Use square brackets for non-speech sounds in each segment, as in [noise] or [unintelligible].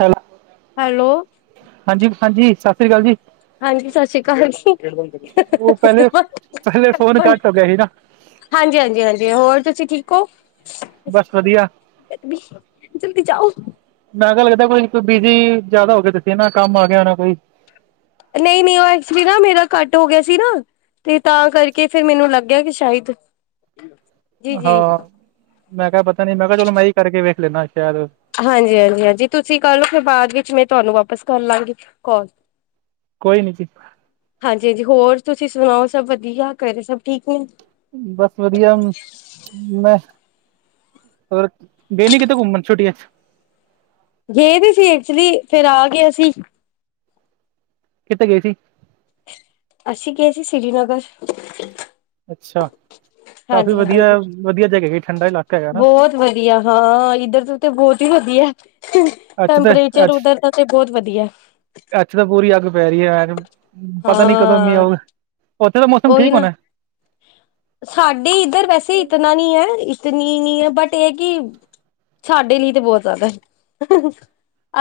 ਹੈੋਲੇ। Hello ਹਾਂਜੀ-ਹਾਂਜੀ। ਸਤਿ ਸ੍ਰੀ ਅਕਾਲ ਜੀ। ਹਾਂਜੀ। ਸਤਿ ਸ੍ਰੀ ਅਕਾਲ ਉਹ ਜੀ। ਪਹਿਲੇ ਪਹਿਲੇ ਫੋਨ ਕੱਟ ਹੋ ਗਿਆ ਸੀ ਨਾ ਹਾਂਜੀ-ਹਾਂਜੀ, ਹਾਂਜੀ ਹੋਰ ਤੁਸੀਂ ਠੀਕ? ਹੋ? ਬਸ ਵਧੀਆ। ਜਲਦੀ ਜਾਓ ਨਾ ਗੱਲ ਕਰ, ਕੋਈ ਨੀ ਕੋਈ। ਬਿਜੀ ਜਿਆਦਾ ਹੋ ਕੇ ਤੁਸੀਂ ਨਾ। ਕੰਮ ਆ ਗਿਆ ਹੋ ਨਾ ਕੋਈ। ਨਹੀਂ ਨਹੀਂ ਉਹ ਐਕਚੁਲੀ ਨਾ ਮੇਰਾ ਕੱਟ ਹੋ ਗਿਆ ਸੀ ਨਾ, ਤੇ ਤਾਂ ਕਰਕੇ ਫਿਰ ਮੈਨੂੰ ਲੱਗਿਆ ਕਿ ਸ਼ਾਇਦ ਜੀ ਜੀ ਹਾਂ, ਮੈਂ ਕਿਹਾ ਪਤਾ ਨੀ, ਮੈਂ ਕਿਹਾ ਚਲੋ, ਮੈਂ ਹੀ ਕਰਕੇ ਵੇਖ ਲੈਣਾ ਸ਼ਾਇਦ ਹਾਂਜੀ-ਹਾਂਜੀ, ਹਾਂਜੀ ਤੁਸੀਂ ਕੱਲ ਫਿਰ ਬਾਅਦ ਵਿੱਚ ਮੈਂ ਤੁਹਾਨੂੰ ਵਾਪਿਸ ਕਰ ਲਾਂਗੀ ਕਾਲ। ਕੋਈ ਨੀ। ਜੀ-ਜੀ ਹੋਰ? ਤੁਸੀਂ ਸੁਣਾਓ? ਸਭ ਵਧੀਆ। ਘਰੇ ਸਭ ਠੀਕ ਨੇ? ਬਸ ਵਧੀਆ। ਮੈਂ ਹੇਰ? ਗਏ ਨੀ ਕਿਤੇ ਘੁੰਮਣ, ਛੁਟੀਆਂ ਚ? ਗਏ ਵੀ ਸੀ ਐਕਚੁਲੀ। ਫੇਰ ਆਗੇ ਅਸੀਂ। ਕਿੱਥੇ ਗਈ ਸੀ? ਅਸੀਂ ਗਏ ਸੀ, ਸ੍ਰੀਨਗਰ। ਅੱਛਾ। ਕਾਫੀ ਹਾਂਜੀ ਹਾਂਜੀ। ਵਧੀਆ-ਵਧੀਆ ਜਗ੍ਹਾ ਠੰਡਾ ਇਲਾਕਾ ਹੈਗਾ ਨਾ ਬਹੁਤ ਵਧੀਆ ਹਾਂ। ਇੱਧਰ ਤੋਂ ਤੇ ਬਹੁਤ ਹੀ ਵਧੀਆ। ਅੱਖੇਤਾਂ ਟੈਂਪਰੇਚਰ ਅੱਖ, ਉਧਰ ਦਾ ਤੇ ਬਹੁਤ ਵਧੀਆ ਅੱਖੇ ਤਾਂ ਪੂਰੀ ਅੱਗ ਪੈ ਰਹੀ ਹੈ। ਯ। ਪਤਾ ਨੀ ਕਦੋਂ ਮੀ ਹਾਂ ਆਊਗਾ। ਉੱਥੇ ਤਾਂ ਮੌਸਮ ਉਹੀ ਠੀਕ ਨਾ ਹੋਣਾ? ਸਾਡੇ ਇੱਧਰ ਵੈਸੇ ਇਤਨਾ ਨੀ ਹੈ ਨੀ-ਨੀ, ਬਟ ਇਹ ਕਿ ਸਾਡੇ ਲਈ ਤੇ ਬਹੁਤ ਜ਼ਿਆਦਾ।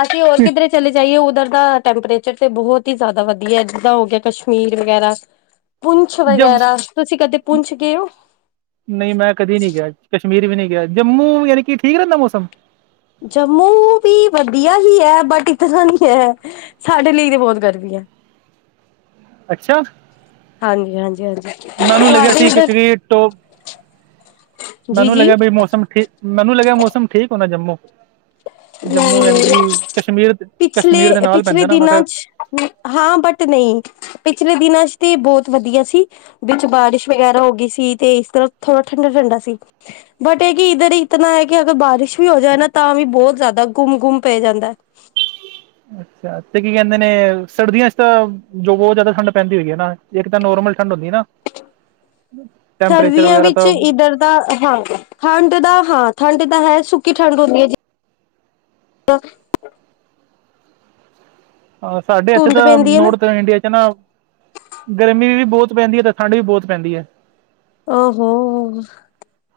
ਅਸੀਂ ਹੋਰ ਕਿੱਧਰੇ ਚਲੇ ਜਾਈਏ ਉ ਉੱਧਰ ਦਾ ਟੈਂਪਰੇਚਰ ਤੇ ਬਹੁਤ ਹੀ ਜ਼ਿਆਦਾ ਵਧੀਆ, ਜਿੱਦਾਂ ਹੋ ਗਿਆ ਕਸ਼ਮੀਰ ਵਗੈਰਾ। ਪੁੰਛ ਜ ਵਗੈਰਾ, ਤੁਸੀਂ ਕਦੇ ਪੁੰਛ ਗਏ ਹੋ ਨਹੀਂ, ਮੈਂ ਕਦੀ ਨਹੀਂ ਗਿਆ। ਕ ਕਸ਼ਮੀਰ ਵੀ ਨਹੀਂ ਗਿਆ। ਜੰਮੂ ਯਾਨੀ ਕਿ ਠੀਕ ਰਹਿੰਦਾ ਮੌਸਮ? ਜੰਮੂ ਵੀ ਵਧੀਆ ਹੀ ਹੈ। ਬਟ ਇਤਨਾ ਨੀ ਹੈ। ਸਾਡੇ ਲਈ ਤੇ ਬਹੁਤ ਗਰਮੀ ਹੈ। ਅੱਛਾ ਹਾਂਜੀ-ਹਾਂਜੀ, ਹਾਂਜੀ। ਮੈਨੂੰ ਲੱਗਿਆ ਤੁਹਾਡੇ ਸੀ ਉਧਰ ਕਿਉਂਕਿ ਟੋ, ਜੀ ਮੈਨੂੰ ਜੀ ਲੱਗਿਆ ਵੀ ਮੌਸਮ ਠੀਕ। ਮੈਂ ਤੁਹਾਨੂੰ ਲੱਗਿਆ, ਮੌਸਮ ਠੀਕ ਹੋਣਾ ਜੰਮੂ। ਜੰਮੂ ਯਾਨੀ ਨਹੀਂ। ਕਿ ਕਸ਼ਮੀਰ ਕਸ਼ਮੀਰ ਦੇ ਨਾਲ ਪਿਛਲੇ-ਪਿਛਲੇ ਪੈਂਦਾ ਨਾ ਮੈਂ ਦਿਨਾਂ ਕਿਹਾ ਚ, ਹਾਂ ਬਟ ਨਹੀਂ, ਪਿਛਲੇ ਦਿਨਾਂ ਚ ਤੇ ਬਹੁਤ ਵਧੀਆ ਸੀ। ਵਿਚ ਬਾਰਿਸ਼ ਵਗੈਰਾ ਹੋ ਗਈ ਸੀ ਤੇ ਇਸ ਤਰ੍ਹਾਂ ਥੋੜਾ ਠੰਡਾ-ਠੰਡਾ ਸੀ। ਬਟ, ਇਹ ਕਿ ਇਧਰ ਇਤਨਾ ਹੈ। ਕਿ ਅਗਰ ਬਾਰਿਸ਼ ਵੀ, ਹੋ ਜਾਏ ਨਾ, ਤਾਂ ਵੀ ਬਹੁਤ ਜ਼- ਾਂ ਘੂਮ- ਘੂਮ, ਪੈ ਜਾਂਦਾ ਏ। ਅੱਛਾ। ਤੇ, ਕੀ ਕਹਿੰਦੇ ਨੇ, ਸਰਦੀਆਂ ਚ ਤਾਂ, ਜੋ ਬਹੁਤ ਜ਼ਿਆਦਾ ਠੰਡ, ਪੈਂਦੀ ਹੋਏਗੀ ਨਾ। ਇੱਕ ਤਾਂ, ਨੋਰਮਲ ਠੰਡ, ਹੁੰਦੀ ਹੈ, ਨਾ। ਟੈਂਪਰੇਚਰ ਸਰਦੀਆਂ ਵਗੈਰਾ ਵਿੱਚ, ਤਾਂ ਇੱਧਰ ਦਾ ਹਾਂ। ਠੰਡ, ਦਾ ਹਾਂ। ਠੰਡ ਤਾਂ ਹੈ। ਸੁੱਕੀ ਠੰਡ ਹੁੰਦੀ ਹੈ, ਜੀ। ਹਾਂ। ਸਾਡੇ ਇੱਥੇ ਤਾਂ, ਪੈਂਦੀ ਹੈ ਨਾ ਨੋੌਰਥ ਇੰਡੀਆ ਚ ਨਾ। ਗਰਮੀ ਵੀ ਬਹੁਤ ਹੁ ਪੈਂਦੀ ਹੈ। ਤੇ ਠੰਡ ਵੀ ਬਹੁਤ ਪੈਂਦੀ ਹੈ। ਆ ਹੋੋ।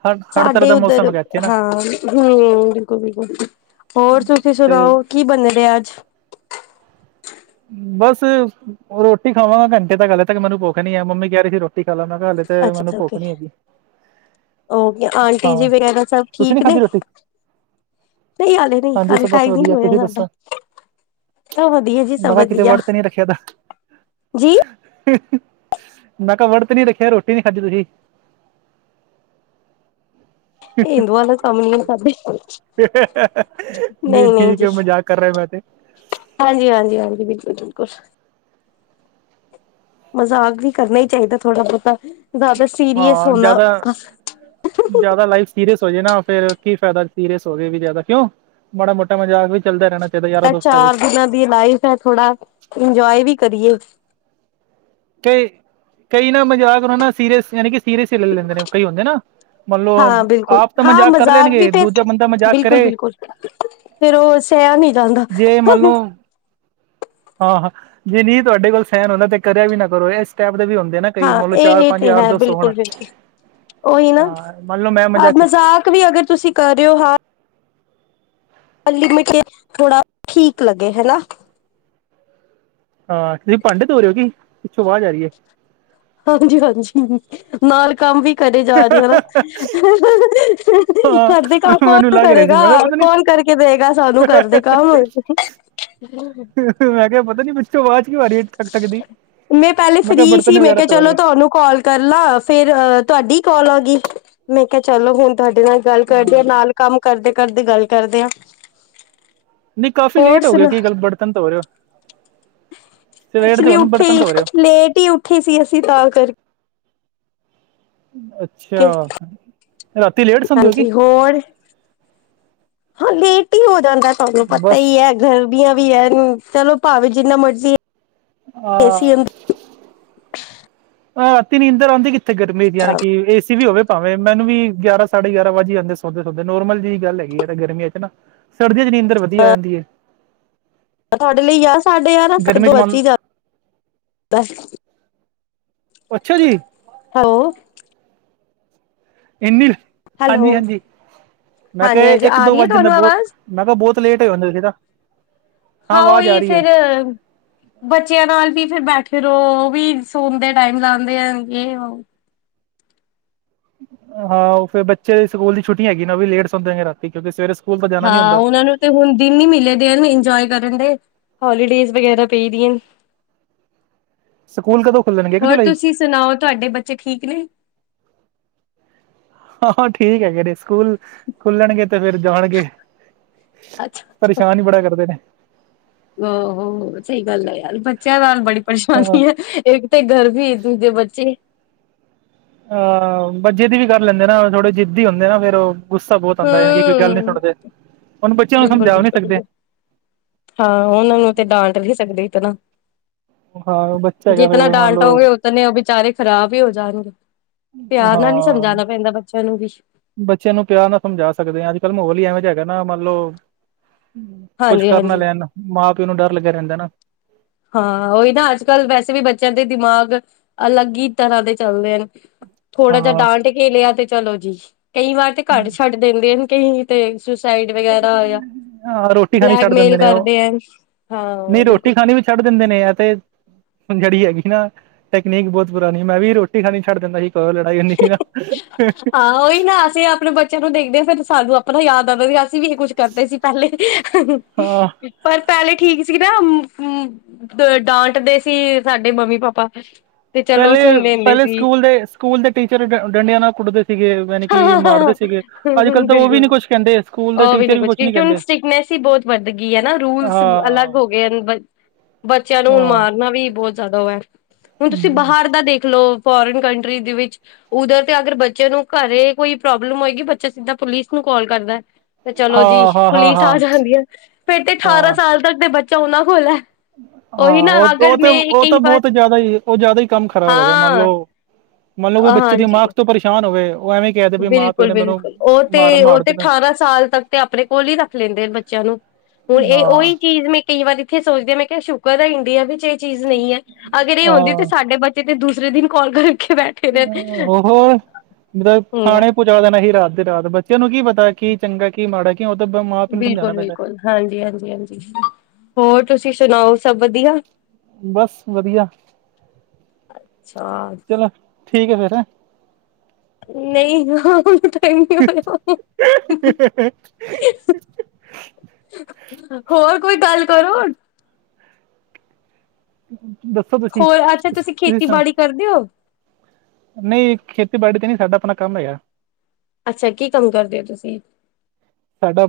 ਹਰ ਹਰ ਤਰ੍ਹਾਂ ਸਾਡੇ ਦਾ ਉੱਧਰ, ਮੌਸਮ ਹੈਗਾ ਇੱਥੇ ਨਾ ਹਾਂ, ਹੂੰ। ਬਿਲਕੁਲ- ਬਿਲਕੁਲ। ਹੋਰ, ਤੁਸੀਂ ਤੇ ਸੁਣਾਓ ਕੀ ਬਨਦੇ ਅੱਜ? ਬਸ, ਹੁਣ ਰੋਟੀ ਖਾਵਾਂਗਾ। ਘੰਟੇ ਤਕ ਹਲੇ ਤੱਕ ਮੈਨੂੰ ਭੁੱਖ ਨੀ ਆ। ਮੰਮੀ, ਕਹਿ ਰਹੀ ਸੀ। ਰੋਟੀ ਖਾ ਲਾ। ਹਲੇ ਤੇ, ਅੱਛਾ ਮੈਨੂੰ, ਅੱਛਾ ਓਕੇ ਭੁੱਖ ਨੀ ਹੈਗੀ। ਆਂਟੀ ਜੀ, ਹਾਂ ਵਗੈਰਾ, ਸਭ ਤੁਸੀਂ ਨੀ ਠੀਕ ਨੇ? ਖਾਧੀ ਰੋਟੀ ਨਹੀਂ, ਹਲੇ ਨਹੀਂ। ਹਾਂਜੀ ਹਾਲੇ, ਸਭ ਬਸ ਟਾਇਮ ਵੀ, ਨੀ ਵਧੀਆ ਹੋਇਆ ਤੁਸੀਂ ਸਾਡਾ। ਦੱਸੋ ਸਬ ਵਧੀਆ ਜੀ। ਸਭ ਮੈਂ ਕਿਹਾ, ਕਿਤੇ ਵਧੀਆ ਵਰਤ ਤੇ ਨੀ ਰੱਖਿਆ ਤਾਂ। ਜੀ ਮੈਂ ਕਿਹਾ, ਵੜਤ ਤੇ ਨੀ ਰਖਿਆ, ਰੋਟੀ ਨੀ ਖਾਂਦੀ ਤੁਸੀਂ। ਏ ਹਿੰਦੂਆਂ ਦਾ, ਕੰਮ ਹੀ, ਹੈ। ਸਾਡੇ ਨਹੀਂ, ਠੀਕ ਹੈ। ਮਜ਼ਾਕ ਕਰ ਰਿਹਾ। ਮੈਂ ਤੇ, ਹਾਂਜੀ- ਹਾਂਜੀ, ਹਾਂਜੀ। ਬਿਲਕੁਲ- ਬਿਲਕੁਲ। ਮਜ਼ਾਕ ਵੀ, ਕਰਨਾ ਹੀ ਚਾਹੀਦਾ, ਥੋੜਾ ਬਹੁਤਾ। ਜ਼ਿਆਦਾ ਸੀਰੀਅਸ ਹਾਂ। ਹੋਣਾ ਜ਼ਿਆਦਾ, ਇਹ ਜ਼ਿਆਦਾ, ਲਾਈਫ ਸੀਰੀਅਸ ਹੋ ਜਾਇ, ਨਾ ਫੇਰ। ਕੀ ਫਾਇਦਾ ਸੀਰੀਅਸ ਹੋ ਗਏ ਵੀ ਜ਼ਿਆਦਾ। ਕਿਉਂ? ਮਾੜਾ-ਮੋਟਾ ਮਜ਼ਾਕ ਵੀ ਚੱਲਦਾ ਰਹਿਣਾ ਚਾਹੀਦਾ ਯਾਰਾਂ ਇਹ, ਦੋਸਤਾਂ ਵਿੱਚ ਚਾਰ ਦਿਨਾਂ, ਦੀ ਲਾਈਫ ਹੈ। ਥੋੜਾ ਇੰਜੋਏ, ਵੀ ਕਰੀਏ। ਕਈ, ਕਈ ਨਾ, ਮਜ਼ਾਕ ਨਾ, ਸੀਰੀਅਸ ਯਾਨੀ ਕਿ ਸੀਰੀਅਸ ਹੀ, ਲੈ, ਲੈਂਦੇ ਨੇ। ਕਈ ਹੁੰਦੇ ਨਾ। ਮੰਨ ਲਓ ਹਾਂ, ਬਿਲਕੁਲ। ਆਪ ਤਾਂ ਹਾਂ, ਕਰ ਮਜ਼ਾਕ ਵੀ ਲੈਣਗੇ ਤੇ, ਦੂਜਾ ਬੰਦਾ ਮਜ਼ਾਕ ਬਿਲਕੁਲ- ਕਰੇ ਬਿਲਕੁਲ, ਫੇਰ ਉਹ। ਸ [unintelligible] ਨੀ ਜਾਂਦਾ। ਜੇ ਮੰਨ ਲਓ ਹਾਂ- ਹਾਂ, ਜੇ ਨਹੀਂ, ਤੁਹਾਡੇ ਕੋਲ ਸਹਿਰ ਹੁੰਦਾ ਤੇ, ਕਰਿਆ ਵੀ, ਨਾ ਕਰੋ। ਇਹ ਸਟੈਪ। ਇਦੇ ਵੀ, ਹੁੰਦੇ ਨਾ ਕਈ। ਹਾਂ ਮਤਲਬ ਇਹ ਚਾਰ, ਇਹ ਪੰਜ ਤੇ ਯਾਰ ਹੈ ਦੋ, ਸੋ ਹੋਣ। ਬਿਲਕੁਲ ਬਿਲਕੁਲ ਉਹੀ ਨਾ। ਹਾਂ ਮੰਨ ਲਓ ਮੈਂ ਹਾਂ, ਮਜ਼ਾਕ ਵੀ ਅਗਰ ਤੁਸੀਂ ਕਰ ਰਹੇ ਹੋ। ਹਾਂ। ਹੀ ਮਿੱਠੇ ਥੋੜਾ ਠੀਕ ਲੱਗੇ ਹੈ ਨਾ। ਹਾਂ। ਤੁਸੀਂ, ਭਾਂਡੇ ਧੋਣ ਰਿਓ ਕਿ? ਪਿੱਛੋਂ ਆਵਾਹ ਆ ਰਹੀਏ। ਹਾਂਜੀ- ਹਾਂਜੀ। ਨਾਲ ਕੰਮ ਵੀ। ਕਰੜੇ ਜਾ ਰਹੀ ਆ। ਨਾ, ਘਰ ਦੇ ਹਾਂ ਕੰਮ, ਮੈਨੂੰ ਕੌਣ ਕਰੇਗਾ, ਕੌਣ ਲੱਗ ਰਿਹਾ ਸੀ ਮੈਂ ਕਿਹਾ ਪਤਾ ਨੀ ਕਰੇਗਾ? ਕਰਕੇ ਦੇੇੲਗਾ, ਸਾਨੂੰ ਕਰਦੇ ਕੰਮ? ਕੀ, ਹੋ ਰਹੀ ਹੇ। ਠਕ- ਠਕ, ਦੀ। ਮੈਂ, ਪਹਿਲੇ ਕਿਹਾ ਫ੍ਰਰੀ ਸੀ। ਬਰਤਨ ਮੈਂ ਵਗੈਰਾ ਕਿਹਾ, ਧੋ ਚਲੋ ਰਹੇ ਤੁਹਾਨੂੰ ਕਾਲ ਕਰ ਲਾਂ। ਫੇਰ ਤੁਹਾਡੀ ਕੋਲ ਆ ਗਈ। ਮੈਂ ਕਿਹਾ, ਚਲੋ, ਹੁਣ ਤੁਹਾਡੇ ਨਾਲ, ਗੱਲ ਹਾਂ ਕਰਦੇ ਆ। ਨਾਲ ਕੰਮ ਕਰਦੇ ਘਰ, ਦੀ ਗੱਲ ਕਰਦੇ ਆਂ। ਨਹੀਂ, ਕਾਫ਼ੀ ਲੇਟ ਹੋ ਗਏ। ਕੀ ਗੱਲ, ਬਰਤਨ ਧੋ ਰਹੇ ਹੋ। ਸਵੇਰ ਦੇ ਐਕਚੁਲੀ ਹੋ ਨਾ ਉੱਠੇ, ਬਰਤਨ ਧੋ ਰਹੇ ਲੇਟ ਹੀ, ਉੱਠੀ ਸੀ। ਅਸੀਂ ਤਾਂ ਕਰਕੇ। ਅੱਛਾ। ਰਾਤੀ ਲੇਟ ਸੌਂਦੇ ਹੋ ਕੀ ਹਾਂਜੀ। ਹੋਰ? ਹਾਂ। ਲੇਟ ਹੀ, ਹੋ ਜਾਂਦਾ। ਤੁਹਾਨੂੰ ਪਤਾ ਬਸ ਹੀ, ਹੈ। ਗਰਮੀਆਂ ਵੀ, ਐਨੁ, ਚਲੋ ਭਾਵੇਂ, ਜਿੰਨਾ ਮਰਜ਼ੀ। ਆਹ ਦੇਸੀ ਹੁ ਹਾਂ। ਰਾਤੀ, ਨੀਂਦਰ ਆਉਂਦੀ ਕਿੱਥੇ? ਗਰਮੀ ਯਾਂਣੀਕਿ ਏਸੀ ਵੀ, ਹੋਵੇ। ਭਾਵੇਂ, ਮੈਨੂੰ ਵੀ, ਗਿਆਰਾਂ, ਸਾਢੇ ਗਿਆਰਾਂ ਵਜ ਹੀ ਜਾਂਉਦੇ ਸੌਦੇ- ਸੋਦੇ। ਨੋਰਮਲ ਜਿਹੀ ਗੱਲ ਹੈਗੀ ਹੈ। ਯਾਰ ਗਰਮੀਆਂ ਚ ਨਾ। ਸਰਦੀਆਂ ਚ ਨਿਂਧਰ ਵਧੀਆ, ਆ ਜਾਂਦੀ ਏ। ਤੁਹਾਡੇ ਲਈ, ਗਿਆਰਾ, ਸਾਡੇ ਗਿਆਰਾ [unintelligible] ਗਰਮੀ ਚ ਮਨ ਅੱਛਾ ਜੀ! ਹੈਲੋ ਇੰਨੀ, ਹਾਂਜੀ- ਹੈਲੋ ਹਾਂਜੀ, ਮੈਂ ਹਾਂਜੀ ਕਿਹਾ, ਹਾਂਜੀ ਇੱਕ, ਆ ਦੋ ਰਹੀ ਹੈ ਵੱਜ ਜਾਂਦਾ ਤੁਹਾਨੂੰ ਬਹੁਤ। ਆਵਾਜ਼ ਮੈਂ ਕਿਹਾ, ਬਹੁਤ। ਲੇਟ ਈ ਹੁੰਦੇ ਸੀ ਨਾ। ਹਾਂ ਉਹੀ ਫੇਰ ਬੱਚਿਆਂ ਨਾਲ ਵੀ ਫਿਰ ਬੈਠ ਕੇ। ਫੇਰ ਉਹ ਵੀ ਸੋਣ ਦੇ ਟਾਈਮ ਲਾਉਦੇ ਹੈ ਗੇਮ। ਹਾਂ ਉਹ ਫਿਰ ਬੱਚੇ ਸਕੂਲ ਦੀ ਛੁੱਟੀ ਹੈਗੀ ਨਾ ।ਉਹ ਵੀ ਲੇਟ ਸੌਂਦੇ ਨੇ ਰਾਤੀ ਕਿਉਂਕਿ ਸਵੇਰੇ। ਸਕੂਲ ਤਾਂ ਜਾਣਾ ਨੀ ਹਾਂ ਹੁੰਦਾ ਉਹਨਾਂ ਨੂੰ ਤੇ ਹੁਣ ਦਿਨ ਹੀ ਮਿਲੇ ਦੇ ਹਨ ਇੰਜੋਏ। ਕਰਨ ਦੇ ਹੋਲੀਡੇਜ ਵਗੈਰਾ ਪਈਦੀਆਂ। ਸਕੂਲ ਕਦੋਂ ਖੁੱਲਣਗੇ ਇੱਕ ਹੋਰ ਜੁਲਾਈ ਤੁਸੀਂ ਸੁਣਾਓ ਤੁਹਾਡੇ ਬੱਚੇ ਠੀਕ ਨੇ? ਆਹੋ ਠੀਕ ਹੈਗੇ ਨੇ ਸਕੂਲ ਖੁੱਲਣਗੇ ਤੇ ਫੇਰ ਜਾਣਗੇ। ਪਰੇਸ਼ਾਨ ਹੀ ਬੜਾ ਕਰਦੇ ਨੇ। ਆਹੋ ਸਹੀ ਗੱਲ ਏ ਯਾਰ ਬੱਚਿਆਂ ਨਾਲ ਬੜੀ ਹਾਂ ਪਰੇਸ਼ਾਨੀ ਏ ਇੱਕ ਤੇ ਗਰਮੀ ਦੂਜੇ। ਬੱਚੇ। ਅਹ ਬਸ ਜ਼ਿੱਦ ਵੀ ਕਰ ਲੈਂਦੇ ਨਾ, ਥੋੜੇ ਜਿੱਦੀ ਹੁੰਦੇ ਨਾ ਫੇਰ ਉਹ। ਗੁੱਸਾ ਬਹੁਤ ਆਉਂਦਾ ਕਿ ਕੋਈ ਗੱਲ ਨੀ ਹਮ ਸੁਣਦੇ, ਹੁਣ ਬੱਚਿਆਂ ਨੂੰ ਬਿਲਕੁਲ ਸਮਝਾ ਵੀ ਨਹੀਂ ਬਿਲਕੁਲ ਸਕਦੇ। ਬਿਲਕੁਲ ਹਾਂ ਉਹਨਾਂ ਨੂੰ ਤੇ ਡਾਂਟ ਨਹੀ ਸਕਦੇ ਇਤਨਾ। ਹਾਂ ਬੱਚਾ ਹੈਗਾ ਜਿਤਨਾ ਫੇਰ ਮੰਨ ਲਓ ਡਾਂਟੋਗੇ ਉਤਨੇ ਉਹ ਬੇਚਾਰੇ ਖਰਾਬ ਹੀ ਹੋ ਜਾਣਗੇ। ਪਿਆਰ ਨਾਲ ਹੀ ਹਾਂ ਸਮਝਾਉਣਾ ਪੈਂਦਾ ਬੱਚਿਆਂ ਨੂੰ ਵੀ। ਬੱਚਿਆਂ ਨੂੰ ਪਿਆਰ ਨਾਲ ਸਮਝਾ ਸਕਦੇ ਹਾਂ ਅੱਜ ਕੱਲ੍ਹ ਮਾਹੌਲ ਹੀ ਐਵੇਂ ਜਿਹਾ ਹੈਗਾ ਨਾ ਮੰਨ ਲਓ। ਕੁੱਛ ਹਾਂਜੀ ਕਰ ਨਾ ਹਾਂਜੀ ਲੈਣ ਮਾਂ ਪਿਓ ਨੂੰ ਡਰ ਲੱਗਿਆ ਰਹਿੰਦਾ ਏ ਨਾ। ਹਾਂ ਉਹੀ ਨਾ ਅੱਜ ਕੱਲ੍ਹ ਵੈਸੇ ਵੀ ਬੱਚਿਆਂ ਦੇ ਦਿਮਾਗ ਅਲੱਗ ਹੀ ਤਰ੍ਹਾਂ ਦੇ ਚਲਦੇ ਏ ਥੋੜਾ ਜਿਹਾ ਹਾਂ ਡਾਂਟ ਕੇ ਲਿਆ ਤੇ ਚਲੋ ਜੀ। ਕਈ ਵਾਰ ਤੇ ਘਰ ਛੱਡ ਦਿੰਦੇ ਹਨ ਕਈ ਤੇ। ਸੁਸਾਈਡ ਵਗੈਰਾ ਜਾਂ ਹਾਂ ਰੋਟੀ ਖਾਣੀ ਛੱਡ ਦਿੰਦੇ ਬਲੈਕਮੇਲ ਨੇ ਉਹ ਕਰਦੇ ਹਨ। ਹਾਂ ਨਹੀਂ ਬਿਲਕੁਲ ਰੋਟੀ ਖਾਣੀ ਵੀ ਛੱਡ ਦਿੰਦੇ ਨੇ ਆ ਤੇ ਹੁਣ ਜਿਹੜੀ ਹੈਗੀ ਨਾ ਟੈਕਨੀਕ ਬਹੁਤ ਪੁਰਾਣੀ, ਮੈਂ ਵੀ ਰੋਟੀ ਖਾਣੀ ਛੱਡ ਦਿੰਦਾ ਸੀ। ਕਦੋਂ ਲੜਾਈ ਹੁੰਦੀ ਸੀ ਨਾ ਹਾਂ ਉਹੀ ਨਾ ਅਸੀਂ ਆਪਣੇ ਬੱਚਿਆਂ ਨੂੰ ਦੇਖਦੇ ਹਾਂ ਫਿਰ। ਸਾਨੂੰ ਆਪਣਾ ਯਾਦ ਆਉਂਦਾ ਸੀ। ਅਸੀਂ ਵੀ ਇਹੀ ਕੁੱਝ ਕਰਦੇ ਸੀ ਪਹਿਲੇ ਹਾਂ ਪਰ। ਪਹਿਲੇ ਠੀਕ ਸੀ ਨਾ ਡਾਂਟਦੇ ਸੀ ਸਾਡੇ ਮੰਮੀ ਪਾਪਾ। ਤੇ ਚਲੋ ਪਹਿਲੇ ਸੁਣ ਲੈਂਦੇ ਪਹਿਲੇ ਸੀ ਸਕੂਲ ਦੇ ਸਕੂਲ ਦੇ ਟੀਚਰ ਡੰਡਿਆਂ ਨਾਲ ਕੁੱਟਦੇ ਸੀ। ਸੀਗੇ ਯਾਨੀ ਕਿ ਮਾਰਦੇ ਸੀਗੇ, ਅੱਜ ਕੱਲ ਹਮ ਤਾਂ ਉਹ ਵੀ ਨੀ ਬਿਲਕੁਲ ਕੁਛ ਕਹਿੰਦੇ ਸਕੂਲ ਦੇ ਉਹ ਟੀਚਰ ਵੀ ਕੁਛ ਨੀ ਕਿਉਂਕਿ ਹੁਣ ਕਹਿੰਦੇ। ਸਟ੍ਰਿਕਨੈਸ ਬਹੁਤ ਵੱਧ ਗਈ ਹੈ ਨਾ ਰੂਲਸ ਹਾਂ ਅਲੱਗ ਹੋ ਗਏ ਨੇ। ਬੱਚਿਆਂ ਨੂੰ ਹੁਣ ਹਾਂ ਮਾਰਨਾ ਵੀ ਬਹੁਤ ਜ਼ਿਆਦਾ ਉਹ ਹੈ ਹੁਣ ਤੁਸੀਂ ਬਾਹਰ ਦਾ ਦੇਖ ਲਓ। ਫੋਰਨ ਕੰਟਰੀ ਦੇ ਵਿੱਚ ਉਧਰ ਤਾਂ ਅਗਰ ਬੱਚਿਆਂ ਨੂੰ। ਘਰੇ ਕੋਈ ਪ੍ਰੋਬਲਮ ਹੋਏਗੀ ਬੱਚਾ ਸਿੱਧਾ ਪੁਲਿਸ ਨੂੰ ਕਾਲ ਕਰਦਾ ਏ। ਤੇ ਚਲੋ ਜੀ, ਹਾਂ ਹਾਂ ਹਾਂ ਹਾਂ ਪੁਲਿਸ ਆ ਜਾਂਦੀ ਏ, ਫੇਰ ਤੇ ਅਠਾਰਾਂ ਹਾਂ ਸਾਲ ਤੱਕ ਤੇ ਬੱਚਾ ਉਹਨਾ ਕੋਲ ਏ। ਹਾਂ ਉਹ ਤੇ ਉਹ ਤਾਂ ਕਈ ਵਾਰ ਬਹੁਤ ਜ਼ਿਆਦਾ ਹੀ ਉਹ ਜ਼ਿਆਦਾ ਹੀ ਕੰਮ ਖ਼ਰਾਬ ਹੈਗਾ। ਮੰਨ ਹਾਂ ਲਓ ਮੰਨ ਲਓ ਕਿ ਬੱਚੇ ਹਾਂਜੀ ਦਿਮਾਗ ਤੋਂ ਪਰੇਸ਼ਾਨ ਹੋਵੇ। ਉਹ ਐਵੇਂ ਕਹਿ ਦੇ ਵੀ ਮਾਂ ਪਿਓ ਬਿਲਕੁਲ ਨੇ ਮੈਨੂੰ ਬਿਲਕੁਲ ਉਹ ਤੇ ਮਾਰ ਉਹ ਤੇ ਮਾਰਦੇ ਪਏ ਅਠਾਰਾਂ ਸਾਲ ਤੱਕ ਤੇ ਆਪਣੇ ਕੋਲ ਹੀ ਰੱਖ ਲੈਂਦੇ ਨੇ ਬੱਚਿਆਂ ਨੂੰ। ਹੁਣ ਇਹ ਹਾਂ ਉਹੀ ਚੀਜ਼ ਮੈਂ ਕਈ ਵਾਰੀ। ਇੱਥੇ ਸੋਚਦੇ ਮੈਂ ਕਿਹਾ ਸ਼ੁਕਰ ਹੈ ਇੰਡੀਆ ਵਿੱਚ ਇਹ ਚੀਜ਼ ਨਹੀਂ ਹੈ ਅਗਰ ਇਹ ਹੁੰਦੀ ਤੇ ਹਾਂ ਸਾਡੇ ਬੱਚੇ ਤੇ ਦੂਸ ਦੂਸਰੇ ਦਿਨ ਕਾਲ ਕਰੇ। ਹੋ ਹੋਰ? ਹੂੰ ਥਾਣੇ ਪਹੁੰਚਾ ਦੇਣਾ ਸੀ ਰਾਤ ਦੇ ਰਾਤ ਬੱਚਿਆਂ ਨੂੰ ਕੀ ਪਤਾ ਕੀ ਚੰਗਾ ਕੀ ਮਾੜਾ ਕੀ। ਉਹ ਤਾਂ ਮਾਂ ਪਿਓ ਨੂੰ ਸਮਝਾਉਣਾ ਬਿਲਕੁਲ, ਪੈਂਦਾ ਬਿਲਕੁਲ, ਹਾਂਜੀ, ਹਾਂਜੀ, ਹਾਂਜੀ ਹੋਰ ਤੁਸੀਂ ਸੁਣਾਓ ਸਭ ਵਧੀਆ? ਬਸ ਵਧੀਆ, ਅੱਛਾ ਚਲੋ, ਠੀਕ ਹੈ ਫਿਰ। ਹੈ। ਨਹੀਂ ਆ ਟਾਈਮ ਨਹੀਂ ਹੋਇਆ। [unintelligible] ਹੋਰ ਕੋਈ ਗੱਲ ਕਰੋ? ਦੱਸੋ ਤੁਸੀਂ ਹੋਰ ਅੱਛਾ ਤੁਸੀਂ ਸੁਣਾਓ? ਖੇਤੀਬਾੜੀ ਕਰਦੇ ਹੋ ਨਹੀਂ ਖੇਤੀਬਾੜੀ ਤੇ ਨਹੀ ਸਾਡਾ ਆਪਣਾ ਕੰਮ ਹੈਗਾ। ਅੱਛਾ ਕੀ ਕੰਮ ਕਰਦੇ ਹੋ ਤੁਸੀਂ? ਆਪ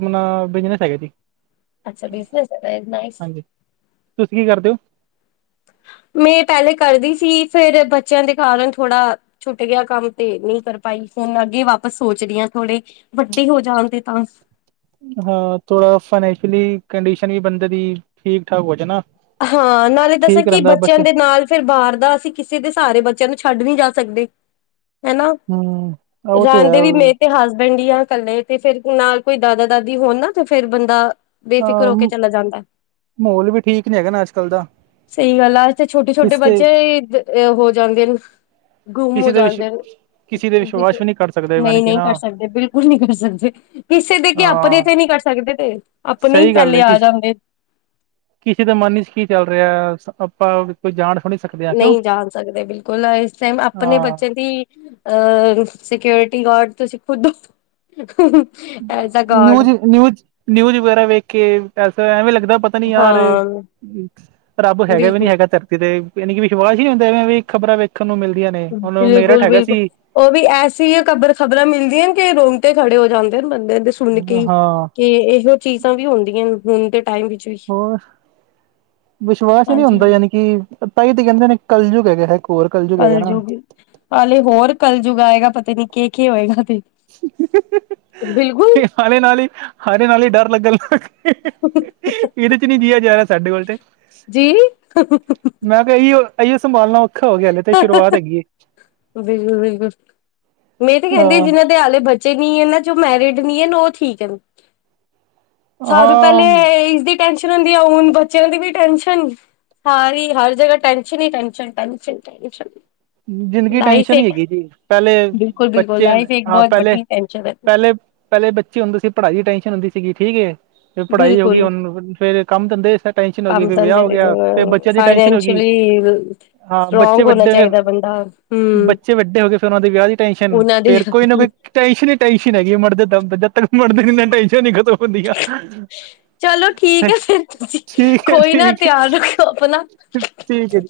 ਬਿਜਨਸ ਹੈਗੇ ਜੀ। ਅੱਛਾ ਬਿਜਨਸ ਹੈ, ਨਾਈਸ ਹਾਂਜੀ ਤੁਸੀਂ ਕੀ ਕਰਦੇ ਹੋ। [inaudible] [inaudible] ਮੈਂ ਪਹਿਲੇ ਕਰਦੀ ਸੀ ਫਿਰ ਬੱਚਿਆਂ ਦੇ ਕਾਰਨ ਥੋੜਾ ਛੁੱਟ ਗਿਆ ਕੰਮ ਤੇ ਨਹੀਂ ਕਰ ਪਾਈ। ਹੁਣ ਅੱਗੇ ਵਾਪਸ ਸੋਚ ਰ ਹ ਥੋੜੇ ਵੱਡੇ ਹੋ ਜਾਣ ਤੇ ਤਾਂ। ਹਾਂ ਥੋੜਾ ਫਾਈਨੈਂਸ਼ਅਲੀ ਕੰਡੀਸ਼ਨ ਵੀ ਬੰਦੇ ਦੀ ਠੀਕ ਠਾਕ ਹੋ ਜਾ ਨਾ। ਹਾਂ ਨਾਲੇ ਦੱਸਾਂ ਠੀਕ ਕਿ ਰਹਿੰਦਾ ਬੱਚਿਆਂ ਬੱਚੇ ਦੇ ਨਾਲ ਫਿਰ ਬਾਹਰ ਦਾ ਅਸੀਂ ਕਿਸੇ ਦੇ ਸਾਰੇ ਬੱਚਿਆਂ ਨੂੰ ਛੱਡ ਨੀ ਜਾ। ਸਕਦੇ ਹਨਾ ਹਮ ਉਹ ਤੇ ਰਹਿਣ ਹੈ ਦੇ ਵੀ ਮੇ ਤੇ ਹੱਸ। ਬੰਡੀਆਂ ਇਕੱਲੇ ਤੇ ਫਿਰ ਨਾਲ ਕੋਈ ਦਾਦਾ ਦਾਦੀ ਹੋਣ ਨਾ ਤੇ ਫਿਰ ਬੰਦਾ। ਬੇਫਿਕਰ ਹੋ ਕੇ ਅ ਚਲਾ ਜਾਂਦਾ। ਮਾਹੌਲ ਵੀ ਠੀਕ ਨੀ ਹੈਗਾ ਨਾ ਅੱਜ ਕੱਲ ਦਾ ਸਹੀ ਗੱਲ ਆੱ ਤੇ ਛੋਟੇ ਛੋਟੇ ਕਿਸ ਤੇ ਬੱਚੇ ਹੋ ਜਾਂਦੇ ਨੇ। ਗੁੰਮ ਹੋ ਕਿਸੇ ਦੇ ਵਿਸ਼ ਜਾਂਦੇ ਕਿਸੇ ਦੇ ਵਿਸ਼ਵਾਸ ਵੀ ਕਰ ਸਕਦੇ ਯਾਨੀ ਨਹੀਂ ਕਿ ਨਹੀਂ ਨਾ ਕਰ ਸਕਦੇ ਬਿਲਕੁਲ ਨਹੀਂ ਕਰ ਸਕਦੇ। ਕਿਸੇ ਦੇ ਕੇ ਆਪਣੇ ਅਹ ਤੇ ਨਹੀਂ ਕਰ ਸਕਦੇ ਤੇ ਆਪਣੇ ਹੀ ਸਹੀ ਗੱਲ ਪਹਿਲੇ ਹੈ ਕਿ ਆ ਜਾਂਦੇ। ਕਿਸੇ ਦਾ ਮਨ ਚ ਕੀ ਚੱਲ ਰਿਹਾ ਆਪਾਂ ਕੋਈ ਜਾਣ। ਥੋੜੀ ਸਕਦੇ ਹਾਂ ਕਿਉਂ ਨਹੀਂ ਜਾਣ ਸਕਦੇ ਬਿਲਕੁਲ ਇਸ ਟਾਈਮ। ਆਪਣੇ ਹਾਂ ਬੱਚਿਆਂ ਦੀ ਅਹ ਸਿਕਿਓਰਿਟੀ ਗਾਰਡ ਤੋਂ ਸਿੱਖੋਦੋ। ਨਿਊਜ਼ ਨਿਊਜ਼ ਨਿਊਜ਼ ਵਗੈਰਾ ਵੇਖ ਕੇਸ ਐਵੇਂ ਲੱ। ਦਾ ਪਤਾ ਨੀ ਯਾਰ ਹਾਂ ਰੱਬ ਹੈਗਾ ਵੀ ਬਿਲਕੁਲ ਨੀ ਹੈਗਾ ਧਰਤੀ ਤੇ। ਯਾਨੀ ਵਿਸ਼ਵਾਸ ਹੀ ਨਹੀਂ ਹੁੰਦੇ ਖਬਰਾਂ ਵੇਖਣ। ਨੂੰ ਮਿਲਦੀਆਂ ਨੇ ਹੁਣ ਮੇਰਠ ਬਿਲਕੁਲ ਹੈਗਾ ਬਿਲਕੁਲ ਸੀ ਉਹ ਵੀ ਐਸੀ ਖਬਰ ਖ਼ਬਰਾਂ ਮਿਲਦੀਆਂ ਕਿ ਰੋ। ਤੇ ਖੜੇ ਹੋ ਜਾਂਦੇ ਨੇ ਬੰਦੇ ਦੇ ਸੁਣ ਕੇ ਹਾਂ ਕਿ ਇਹੋ ਚੀਜ਼ਾਂ ਵੀ ਹੁੰਦੀਆਂ ਨੇ ਹੁਣ ਤੇ। ਹੋਰ ਵਿਸ਼ਵਾਸ ਹੀ ਨਹੀਂ ਹਾਂਜੀ ਹੁੰਦਾ ਯਾਨੀ ਕਿ। ਤਾਈ ਤੇ ਕਹਿੰਦੇ ਨੇ ਕਲਯੁੱਗ ਹੈ ਗਿਆ ਇਕ। ਕਲਯੁਗ ਹੇ ਹੋਰ ਕਲਯੁਗ ਆਏਗਾ ਪਤਾ ਨੀ ਕਿ ਕੀ ਹੋਏਗਾ। ਤੇ ਬਿਲਕੁਲ ਹਲੇ ਨਾਲ ਹੀ ਹਲੇ ਨਾਲ ਹੀ ਡਰ ਲੱਗਣ। ਇਹਦੇ ਚ ਨੀ ਜਹਾ ਜਾ ਰਿਹਾ ਸਾਡੇ ਕੋਲ ਤੇ। ਜੀ। ਅਸੀ ਸੰਭਾਲਣਾ ਔਖਾ ਹੋ ਗਿਆ ਹਲੇ ਤੇ ਬਿਲਕੁਲ ਸ਼ੁਰੂਆਤ ਹੈਗੀ। ਬਿਲਕੁਲ ਮੈਂ ਤੇ ਕਹਿੰਦੀ ਹਾਂ ਜਿਹਨਾਂ ਦੇ ਆਲੇ ਬੱਚੇ। ਬੱਚੇ ਨੀ ਹੈ ਨਾ ਜੋ ਮੈਰਿਡ ਨੀ ਹੈ ਨਾ ਉਹ ਠੀਕ ਹੈ ਸਾਰੂੰ ਪਹਿਲੇ ਹਾਂ ਇਸਦੇ। ਟੈਸਨ ਹੁੰਦੀ ਆ ਹੁਣ ਬੱਚਿਆਂ ਦੀ ਵੀ ਟੈਂਸ਼ਨ ਸਾਰੀ ਹਰ ਜਗ੍ਹਾ ਟਸ਼ਨ ਹੀ ਟ। ਚਿੰਤਾ ਹੈਗੀ। ਜ਼ਿੰਦਗੀ ਟੈਂਸ਼ਨ ਹੀ ਹੈਗੀ ਜੀ ਪਹਿਲੇ ਬਿਲਕੁਲ-ਬਿਲਕੁਲ ਬੱਚੇ ਲਾਈਫ ਇੱਕ ਹਾਂ ਬਹੁਤ ਪਹਿਲੇ। ਵੱਡੀ ਟੈਨਸ਼ਨ ਹੈ। ਪਹਿਲੇ ਪਹਿਲੇ ਬੱਚੇ ਹੁੰਦੇ ਸੀ ।ਪੜ੍ਹਾਈ ਦੀ ਟੈਂਨਸ਼ਨ ਹੁੰਦੀ ਸੀ। ਸੀਗੀ ਠੀਕ ਹੈ ਫੇਰ ਪੜ੍ਹਾਈ ਹੋ ਗਈ ਹੁਣ ਫੇਰ ਕੰਮ ਧੰਦੇ। ਟੈਨਸ਼ਨ ਹੋ ਗਈ ਕੰਮ ਫਿਰ ਤਾਂ ਵਿਆਹ ਹੋ ਗਿਆ ਫਿਰ ਬੱਚਿਆਂ ਦੀ ਟੈਨਸ਼ਨ ਹੋ ਗਈ ਫਾਈਨੈਂਸ਼ਅਲੀ ਹਾਂ ਬੱਚੇ ਸਟਰੋਂਗ ਹੋਣਾ ਵੱਡੇ ਨੇ ਚਾਹੀਦਾ ਬੰਦਾ। ਹਮ [inaudible] ਬੱਚੇ ਵੱਡੇ ਹੋ ਗਏ ਫੇਰ ਉਹਨਾਂ ਦੀ ਵਿਆਹ ਦੀ ਟੈਨਸ਼ਨ ਉਹਨਾਂ ਦੇ ਫੇਰ ਕੋਈ ਨਾ ਕੋਈ ਟੈਂਸ਼ਨ ਹੀ ਟੈਸ਼ਨ ਹੈਗੀ ਉਹ ਮਰਦੇ ਦਮ ਤੱਕ ਜਦ ਤੱਕ। ਮਰਦੇ ਨਾਲ ਟੈਂਨਸ਼ਨ ਨੀ ਖਤਮ ਹੁੰਦੀਆਂ। ਚਲੋ ਠੀਕ ਹੈ ਫਿਰ ਤੁਸੀਂ ਹੈ ਕੋਈ ਨਾ ਠੀਕ ਤਿਆਰ ਹੈ ਰੱਖਿਓ ਆਪਣਾ। ਠੀਕ ਹੈ ਜੀ।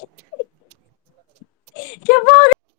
ਕਿ ਬ